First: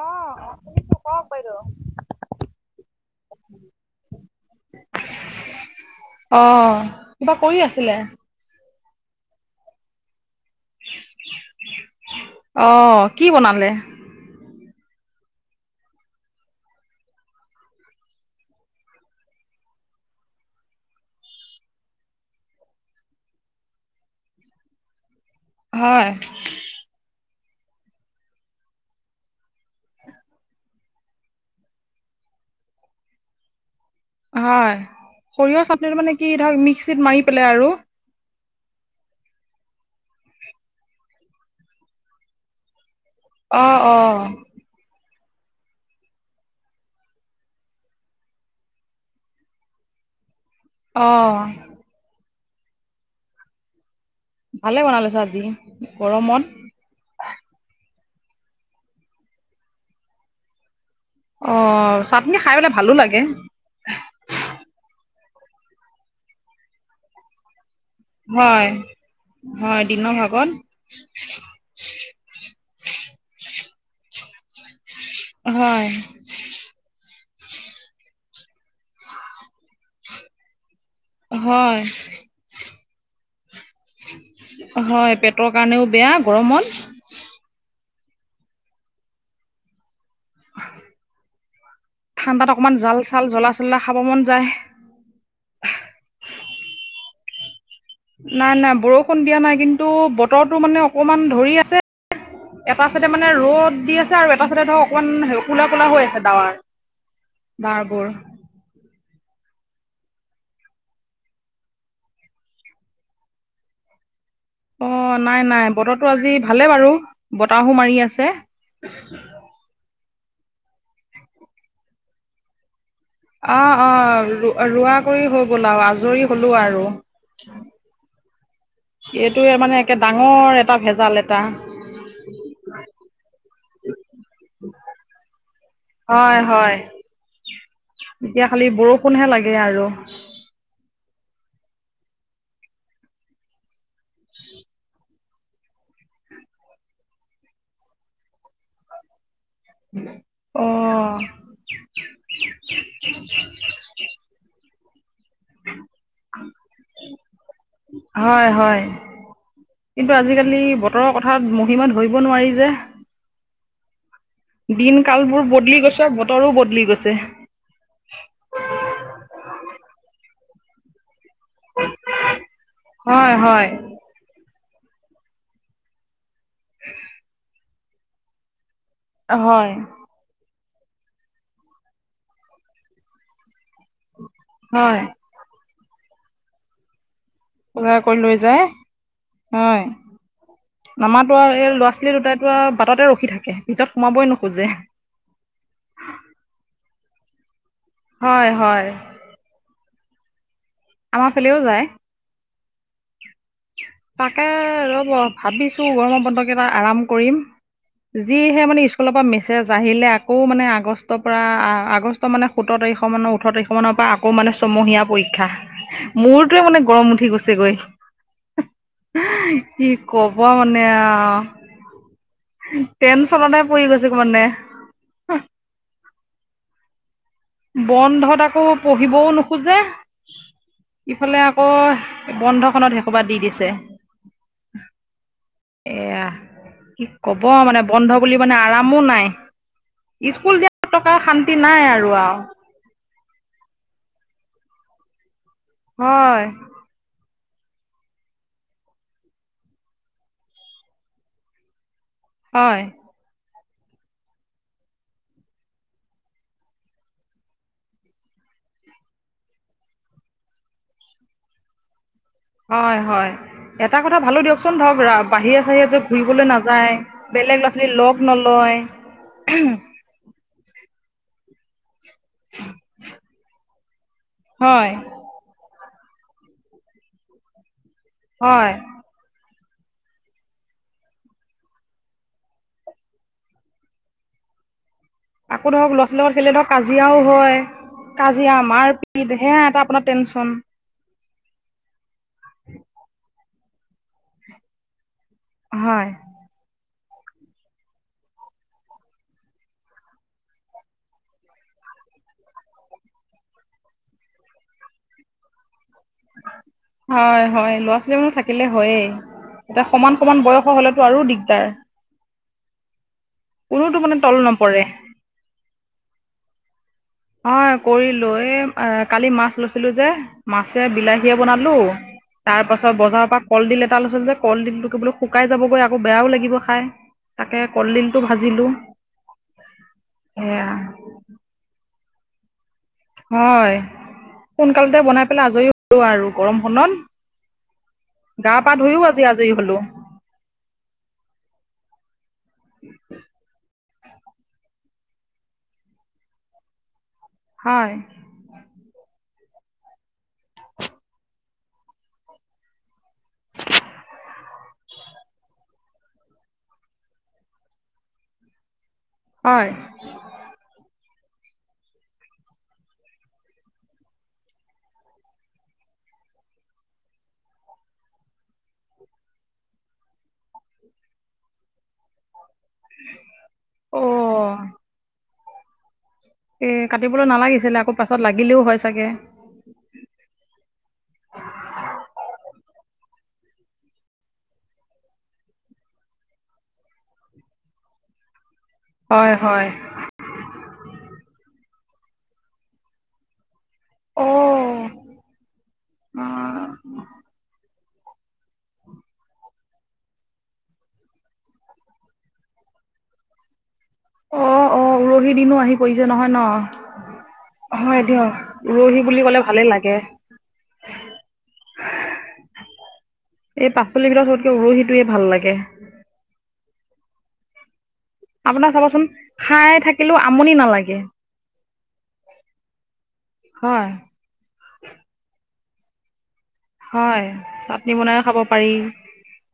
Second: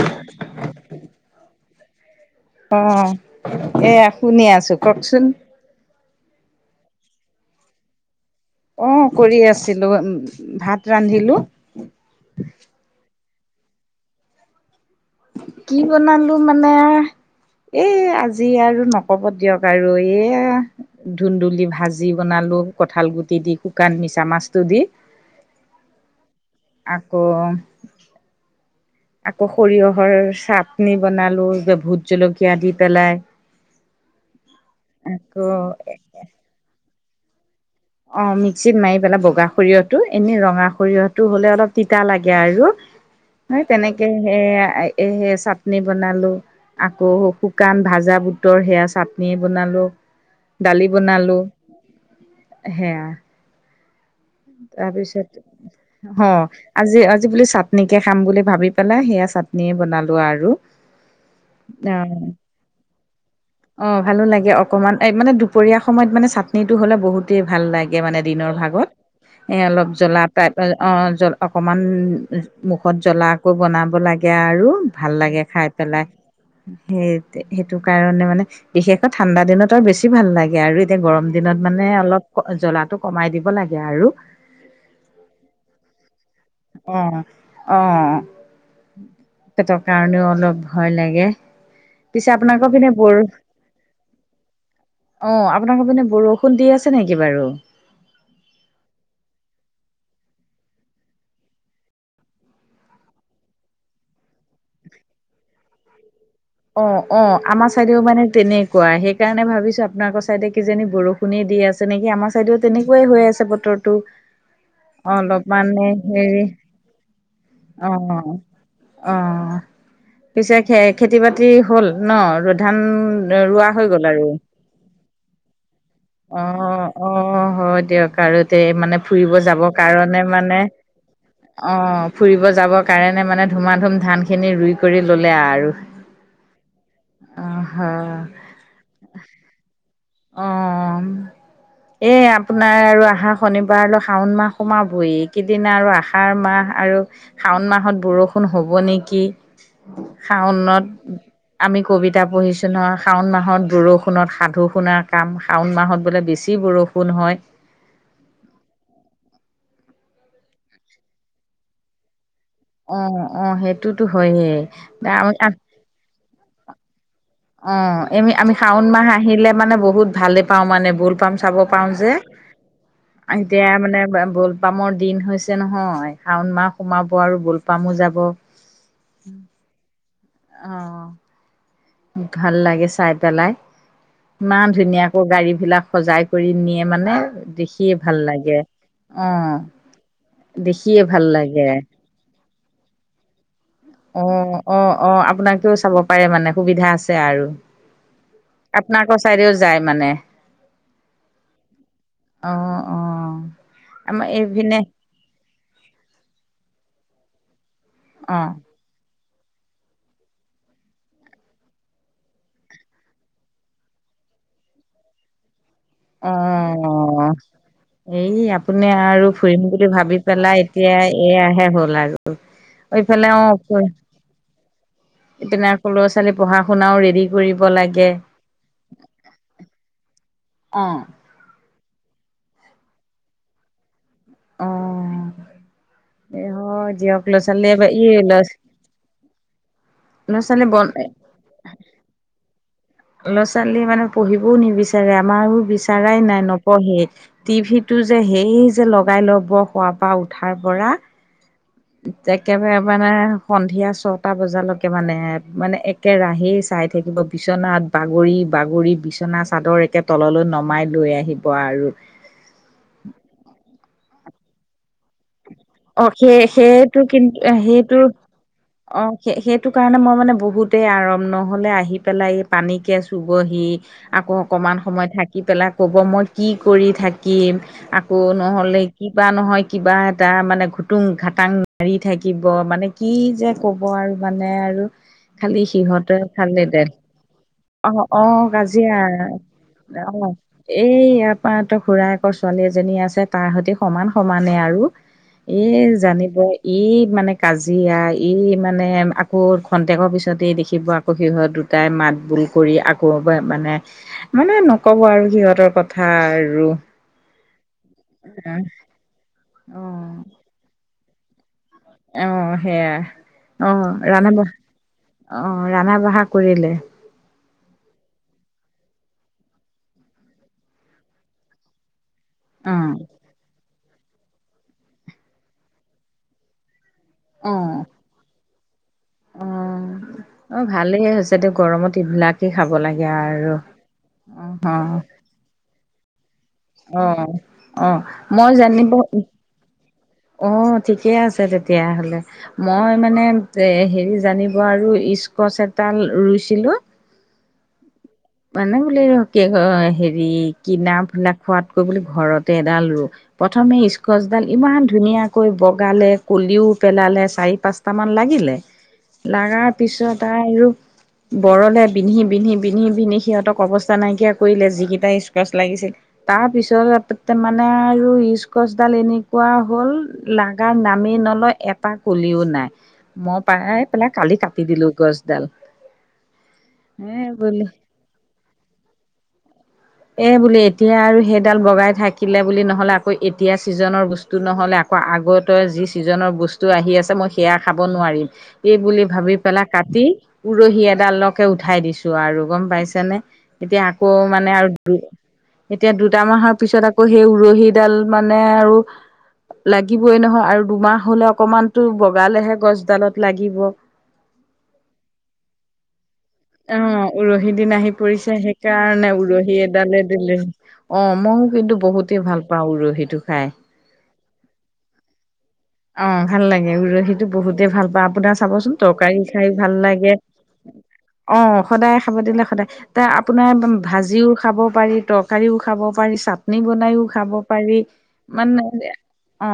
অ কওক বাইদেউ অ এয়া শুনি আছো কওকচোন অঁ কিবা কৰি আছিলে অ কৰি আছিলো উ ভাত ৰান্ধিলো অঁ কি বনালে কি বনালো মানে এ আজি আৰু নকব দিয়ক আৰু এ ধুনন্দুলি ভাজি বনালো কঠাল গুটি দি শুকান মিছা মাছটো দি হয় আকৌ আকৌ সৰিয়হৰ চাটনি বনালো যে ভোট জলকীয়া দি পেলাই হয় আকৌ সৰিয়হ চাটনিটো মানে কি ধৰক মিক্সিত মাৰি পেলাই আৰু অ মিক্সিত মাৰি পেলাই বগা সৰিয়হটো এনে ৰঙা সৰিয়হটো হ'লে অলপ তিতা লাগে আৰু [inaudible] সেই তেনেকে অ', সেই এ আ এ চাটনি বনালো আকৌ শুকান ভাজা বুটৰ সেয়া চাটনি বনালো দালি বনালো অ', হেয়া ভালে বনালে চোন তাৰপিছত আজি হ গৰমত আজি আজি বুলি চাটনিকে খাম বুলি ভাবি পেলাই সেয়া চাটনিয়ে বনালো আৰু অ চাটনি খাই পেলাই ভালো লাগে অ ভালো লাগে অকণমান এই মানে দুপৰীয়া সময়ত মানে চাটনিটো হ'লে বহুতেই ভাল লা গে মানে দিনৰ হয়, ভাগত এ হয়, অলপ দিনৰ জ্বলা ভাগত অ জল অকণমান উ ম মুখত জ্বলাকৈ বনাব লাগে আৰু ভাল লাগে খাই হয়, পেলাই সেই তে সেইটো কাৰণে মানে বিশেষকৈ ঠাণ্ডা দিনত আৰু বেছি ভাল লাগে আৰু তে গৰম দিনত হয়, মানে অলপ জ্বলাটো কমাই দিব লাগে আৰু হয় পেটৰ কাৰণেও বেয়া গৰমত অ অ পেটৰ কাৰণেও অলপ ভয় লাগে পিছে ঠাণ্ডাত আপোনালোকৰ অকনমান পিনে জাল বৰ চাল জ্বলা চলা খাব মন যায় অঁ আপোনাৰ ঘৰপিনে বৰষুণ দি আছে নেকি বাৰু নাই নাই বৰষুণ দিয়া নাই কিন্তু বতৰটো মানে অকমান ধৰি আছে এটা চাইডে মানে ৰ'দ দি আছে আৰু এটা চাইডে ধৰক অকণমান কোলা কোলা হৈ আছে ডাৱাৰ অ অ আমাৰ চাইদেও মানে তেনে কোৱা সেইকাৰণে ভাবিছোঁ আপোনালোকৰ ছাইদে কিজানী বৰষুণে দি আছে নেকি আমাৰ ছাইডেও তেনেকুৱাই হৈ আছে বতৰ তু অ' নাই অলপ নাই মানে বতৰটো আজি হেৰি ভালে বাৰু বতাহো অ মাৰি আছে অ পিছে খে খেতি বাতি হ'ল ন আৰু ধান অ ৰোৱা হৈ অ গ'ল আৰু ৰো ৰোৱা কৰি হৈ গ'ল আউ আজৰি অ হলো আৰু অ হয় দিয়ক আৰু তে মানে ফুৰিব এইটোৱে যাব মানে একে কাৰণে ডাঙৰ মানে এটা ভেজাল এটা অ ফুৰিব যাবৰ কাৰণে মানে ধুমা ধুম ধান খিনি ৰুই কৰি ললে আৰু হয় হয়। অ হয় এতিয়া খালি বৰষুণহে লাগে আৰু অ [inaudible] এই আপোনাৰ আৰু আহা শনিবাৰলৈ শাওণৰ মাহ সোমাবহি এইকেইদিন আৰু আহাৰ মাহ আৰু শাওণ মাহত বৰষুণ হ'ব নেকি? উম শাওণত আমি কবিতা পঢ়িছোঁ নহয় শাওণ মাহত বৰষুণত সাধু শুণাক কাম শাওণ মাহত বোলে বেছি বৰষুণ হয়। হয় হয়। কিন্তু আজিকালি বতৰৰ কথাাত মহিমা ধৰিব নোৱাৰি যে অ অ সেইটোতো হয়ে। দিন কাল বোৰ বদলি গৈছে আৰু বতৰো বদলি গৈছে। অ এমি আমি শাওণ মাহ আহিলে মানে বহুত ভালে পাওঁ মানে বুল পাম চাব। পাও যে হয় হয় এতিয়া মানে বলপামৰ দিন হৈছে নহয়। শাওণ মাহ সোমাব আৰু বোলপামো যাব। হয়। অ ভাল লাগে চাই পেলাই ইমান হয় ধুনীয়াকৈ গাড়ী বিলাক সজাই কৰি নিয়ে মানে। দেখিয়ে বজাৰ ভাল কৰি লৈ লাগে যায় অ হয় দেখিয়ে ভাল লাগে। সেই দুটাত বাটতে ৰখি থাকে। ভিতৰত সোমাবই অ নোখোজে অ অ আপোনাকেও চাব পাৰে মানে সুবিধা আছে। আৰু হয় হয় আপোনাৰ কৰ চাৰিও যায়। মানে আমাৰ ফালেও যায়। অ অ আমাৰ তাকে এইপিনে ৰব ভাবিছো গৰম বন্ধ কেইটা আৰাম কৰিম।। অ যিহে মানে ই স্কুলৰ পৰা মেছেজ আহিলে আকৌ মানে আগষ্টৰ পৰা আগষ্ট মানে সতৰ তাৰিখ মানে ওঠৰ তাৰিখ অকমানৰ পৰা আকৌ মানে ছমহীয়া পৰীক্ষা অ মোৰতোৱে মানে গৰম উঠি গৈছেগৈ। এই আপুনি আৰু ফুৰিম কি বুলি ভাবি ক'ব পেলাই মানে এতিয়া এয়াহে আৰু হ'ল আৰু ঐফালে অ টেনচনতে পৰি গৈছে মানে এইপেনে আকৌ ল'ৰাোৱালী পঢ়া শুনাও ৰেডি- কৰিব লাগে বন্ধত আকৌ পঢ়িবও নোখোজে। অ ইফালে আকৌ বন্ধখনত শকোবা দি দিছে। অ এয়া এ হয় কি দিয়ক ল'ৰা কব মানে ছোৱালীয়ে এই বন্ধ বুলি ল'ৰা মানে আৰামো নাই ল'ৰা স্কুল ছোৱালী দিয়াত বন টকা শান্তি নাই আৰু আৰু ল'ৰা ছোৱালী মানে পঢ়িবও নিবিচাৰে আমাৰো বিচৰাই হয় নাই নপঢ়ে। টিভিটো যে সেই যে লগাই ল'ব খোৱাৰ পৰা উঠাৰ পৰা। একেবাৰে হয় মানে সন্ধিয়া ছটা বজালৈকে মানে মানে একেৰাহেই চাই থাকিব বিচনাত বাগৰি বাগৰি বিচনা চাদৰ একে তললৈ নমাই লৈ আহিব আৰু- হয় হয় এটা কথা ভালো দিয়কচোন ধৰক ৰাব- অ সেই সেইটো কিন্তু বেলেগ ল'ৰা ছোৱালী সেইটো লগ নলয় অ সে সেইটো কাৰণে মই মানে বহুত তেই আৰাম নহলে আহি পেলাই এই পানীকে চুবহি আকৌ অকমান হয় সময় থাক কি পেলাই ক'ব মই কি কৰি থাকিম আকৌ হয় নহ'লে কিবা নহয় কিবা এটা মানে খুটুং খাটাং মাৰি থাকিব মানে কি যে কব আৰু মানে আৰু খালি আকৌ ধৰক ল'ৰা সিহঁতে ছোৱালী লগত খেলিলে খালে ধৰক দেত কাজিয়াও হয় অ অ মাৰ কাজিয়া পিট সেয়া এটা আপোনাৰ অ। টেনচন এই ইয়াৰ পৰা তৰ খুৰায়েকৰ ছোৱালী এজনী আছে তাৰ সৈতে সমান সমানে আৰু। এয়েই হয় জানিবই। ই মানে কাজিয়া ই মানে আকৌ খন্তেকৰ পিছতে দেখিব সিহত দুটাই মাত বোল কৰি আকৌ মানে মানে নকব আৰু সিহঁতৰ কথা আৰু। হয় হয় ল'ৰা ছোৱালীসমূহ থাকিলে হয়েই, অ এটা সমান সমান বয়সৰ হলেতো আৰু দিগদাৰ। অ', সেয়া কোনোতো অ', মানে ৰান্ধা তল বঢ়া নপৰে অ', ৰন্ধা বঢ়া কৰিলে? অ', কৰিলো এই কালি মাছ লৈছিলো যে। মাছে বিলাহীয়ে বনালো তাৰ অ পাছত বজাৰৰ পৰা কলডিল এটা লৈছিলো যে, কলডিলটো কি বোলো শুকাই যাবগৈ আকৌ বেয়াও লাগিব খাই। অ তাকে কলডিলটো ভাজিলো। অ', অ', সেয়া ভালেই হৈছে দে গৰমত এইবিলাক দি খাব লাগে আৰু হয় সোনকালতে অ'। [unintelligible] আজৰি আৰু গৰম অ', অ', মই পা জানিব ধুইও আজি আজৰি হলো। [unintelligible] অ', ঠিকে আছে তেতিয়াহলে। মই মানে এ হেৰি জানিব আৰু স্কচ এটাল ৰুইছিলো। হয়। মানে বোলে কি হয় হেৰি কিনা ফিনা খোৱাতকৈ বোলো ঘৰতে এডাল ৰু। প্ৰথমে স্কচডাল ইমান ধুনীয়াকৈ বগালে কলিও পেলালে চাৰি পাঁচটামান লাগিলে। লাগাৰ হয় পিছত আৰু বৰলে বিন্ধি বিন্ধি বিন্ধি বিন্ধি সিহঁতক অৱস্থা নাইকিয়া কৰিলে যিকেইটা স্কচ লাগিছিল। তাৰপিছতে মানে আৰু ইস্কছডাল এনেকুৱা হ'ল লাগাৰ নামেই নলয় এপাহ কলিও নাই। মই পাই পেলাই কালি অ' কাটি দিলো গছডাল। এ কাটিবলৈ নালাগিছিলে আকৌ পাছত লাগিলেও হয় চাগে! এ বুলি এতিয়া আৰু সেইডাল বগাই থাকিলে বুলি নহলে আকৌ এতিয়া চিজনৰ বস্তু টো নহ'লে আকৌ আগৰ তই যি ছিজনৰ বস্তু আহি আছে মই সেয়া খাব নোৱাৰিম। এই বুলি হয় ভাবি পেলাই হয় কাটি, উৰহি এডালকে উঠাই দিছো আৰু। গম পাইছেনে? এতিয়া আকৌ অ মানে আৰু দু এতিয়া দুটা মাহৰ পিছত আকৌ সেই উৰহিত দাল মানে আৰু লাগিবই নহয় আৰু দুমাহ হলে অকমানতো বগালেহে গছডালত লাগিব। অ', অ'। অঁ উৰহি দিনো আহি পৰিছে নহয় ন? অ উৰহি দিন হয় দিয়ক উৰহি বুলি কলে ভালে ল দালিত দিলে অ মইও কিন্তু বহুতেই ভাল পাওঁ উৰহিটো খাই। পাচলিকেইতাৰ সবতকে উৰহিটোৱে ভাল লাগে! উম, ভাল লাগে উৰহী বহুতে ভাল পাওঁ আপোনাৰ চাবচোন তৰকাৰী খাই ভাল লাগে। অ, সদায় খাব দিলে সদায়, তে আপোনাৰ হয় ভাজিও খাব পাৰি, তৰকাৰীও খাব পাৰি, চাটনি বনাইও হয় খাব পাৰি, চাটনি বনাইও খাব মানে পাৰি অ,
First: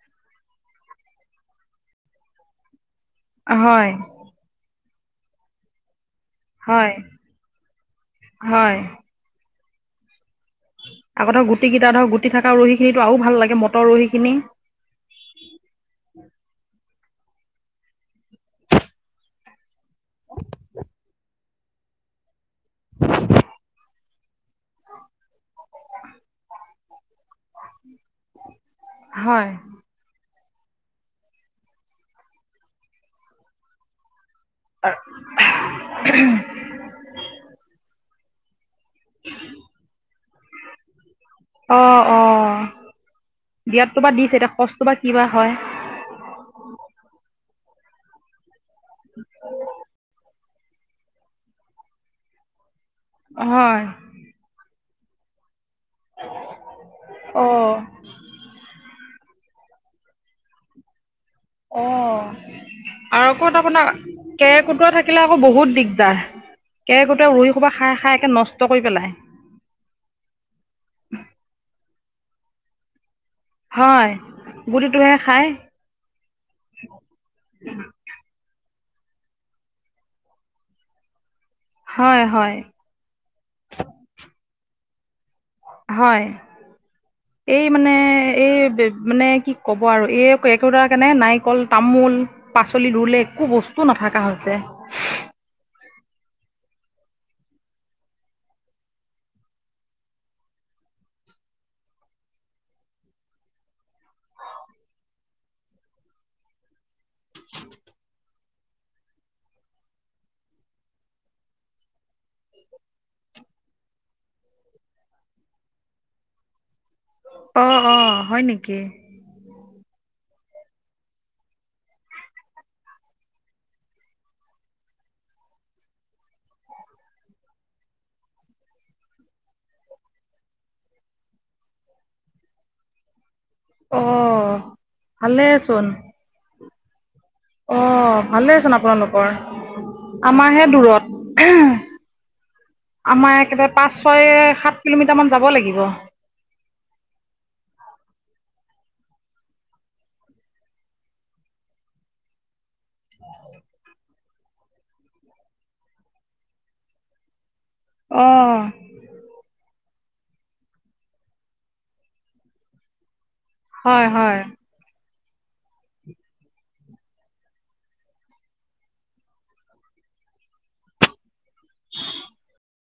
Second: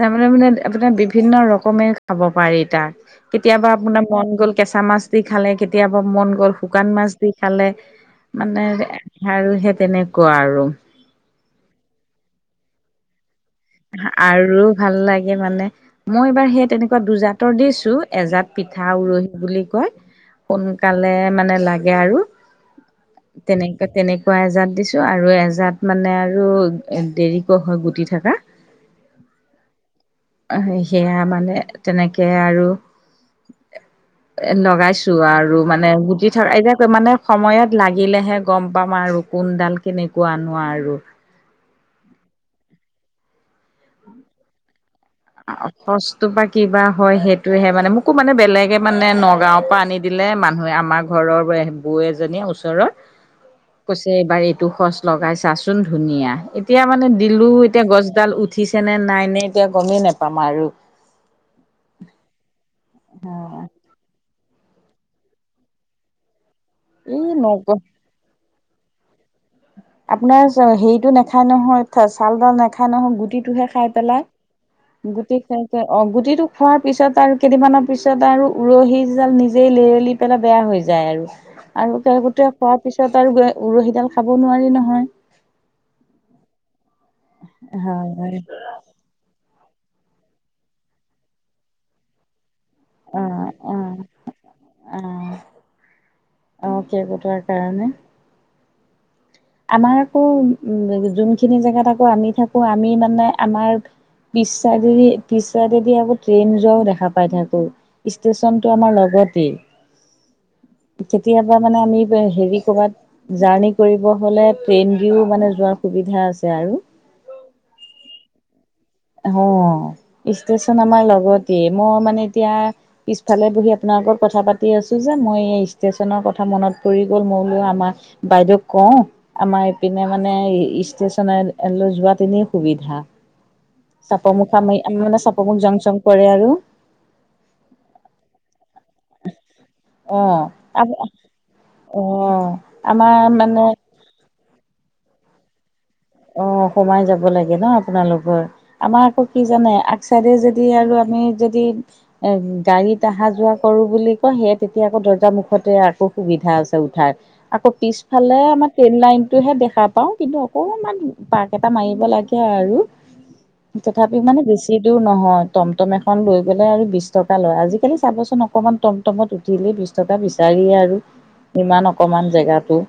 তাৰমানে মানে, মানে আপোনাৰ বিভিন্ন ৰকমে খাব পাৰি তাক। কেতিয়াবা হয় আপোনাৰ মন গ'ল কেঁচা মাছ দি খালে, কেতিয়াবা মন গ'ল হয় শুকান মাছ দি খালে, মানে হয় আৰু সেই তেনেকুৱা আৰু। আগতে গুটি গিতা ধৰক গুটি ধৰ গুটি থকা ৰহখিনি আৰু ভালাগে আৰু ভাল লাগে মানে। মই এইবাৰ সেই তেনেকুৱা দুজাতৰ দিছো, এজাত পিঠা উৰহি বুলি কয়। সোনকালে মানে লাগে আৰু, তেনে তেনেকুৱা এজাত দিছো। আৰু এজাত মানে আৰু দেৰিক হয়, গুটি থকা। হয়। সেয়া মানে তেনেকেই আৰু এ, লগাইছো আৰু মানে, গুটি থ, এ, যে মানে সময়ত লাগিলেহে গম, পাম আৰু কোনডাল কেনেকুৱানো আৰু। অ, অ, দিয়াতো বা দিছে এতিয়া খচটো বা কি বা হয়? খচটো‌ পৰা কিবা হয় সেইটোহে, মানে মোকো মানে বেলেগে মানে নগাঁওৰ পৰা আনি দিলে, মানুহে আমাৰ ঘৰৰ বৈ এজনী ওচৰৰ হয়। এবাৰ এইটো খচ লগাইছাচোন ধুনীয়া এতিয়া মানে দিলোঁ অ' এতিয়া গছডাল উঠিছেনে নাই নে এতিয়া গমেই নাপায়। আমাৰো। অ, আৰু ক'ত আপোনাক কেৰ-কুটুৱা থাকিলে আকৌ বহুত দিগদাৰ এই কেৰকুটোৱা ৰুইি নগ কোব খাই, খাই একে নষ্ট কৰি পেলায়। আপোনাৰ হেৰিতটো নেখায় নহয়, চালডাল নেখায় নহয় গুটিত টোহে খাই হয় পেলাই, গুটিটোহে গুটি খায় খাই গুটিটো খোৱাৰ পিছত আৰু কেইদিনমানৰ পিছত আৰু উৰহিডাল নিজেই লেৰেলি পেলাই বেয়া হৈ যায় আৰু, হয় কেৰকুটোৱাই হয় খোৱাৰ পিছত আৰু উৰহিডাল খাব নোৱাৰি নহয়। হয়, এই মানে হয় হয় এই মানে কি ক'ব আৰু এই কেৰকুটুৱা কাৰণে নাৰিকল তামোল পাচলি অ ৰুলে একো বস্তু অ নাথকা হৈছে। অ, কেৰকুটুৱাৰ কাৰণে। আমাৰ আকৌ উ, যোনখিনি জেগাত আকৌ আমি থাকো আমি মানে আমাৰ পিছ, পিছাৰেদি আকৌ ট্ৰেইন যোৱাও দেখা পাই থাকো। ষ্টেচনটো আমাৰ লগতে। কেতিয়াবা মানে আমি হেৰি কৰবাত জাৰ্ণি কৰিব। নহ'লে ট্ৰেইন দিওঁ মানে যোৱাৰ সুবিধা আছে আৰু। অ, অ, হয় নেকি। অ, ষ্টেচন আমাৰ লগতে মই মানে এতিয়া। পিছফালে বহি আপোনাৰ লগত কথা পাতি আছো যে, মই এই ষ্টেচনৰ কথা মনত পৰি গ'ল মই বোলো আমাৰ বাইদেউ কওঁ। আমাৰ ইপিনে মানে ষ্টেচনে লৈ যোৱা তেনেই সুবিধা। চাপৰ অ' মুখামাৰি আমি মানে চাপৰ মুখ জং ভালেচোন চং পৰে আৰু। অ, ভালেই চোন আপোনালোকৰ। অ আমাৰহে দূৰত, অ আমাৰ একেবাৰে পাচ ছয় সাত কিলোমিটাৰমান যাব লাগিব অ সোমাই যাব লাগে ন আপোনালোকৰ আমাৰ আকৌ কি জানে আগ চাইডে যদি আৰু আমি যদি এ গাড়ীত অহা যোৱা কৰো বুলি কয় সেই তেতিয়া আকৌ দৰ্জা মুুখতে আকৌ সুবিধা আছে উঠাৰ আকৌ পিছফালে আমাৰ ট্ৰেইন লাইন টোহে দেখা পাওঁ কিন্তু অকনমান পাক এটা মাৰিব লাগে আৰু হয় তথাপি মানে হয় বেছি বেছি দূৰ নহয় টমটম এখন লৈ গ'লে আৰু বিশ টকা লয় আজিকালি চাবচোন অকণমান টম টম টমত উঠিলে বিশ টকা বিচাৰিয়ে আৰু ইমান অকমান জেগাটো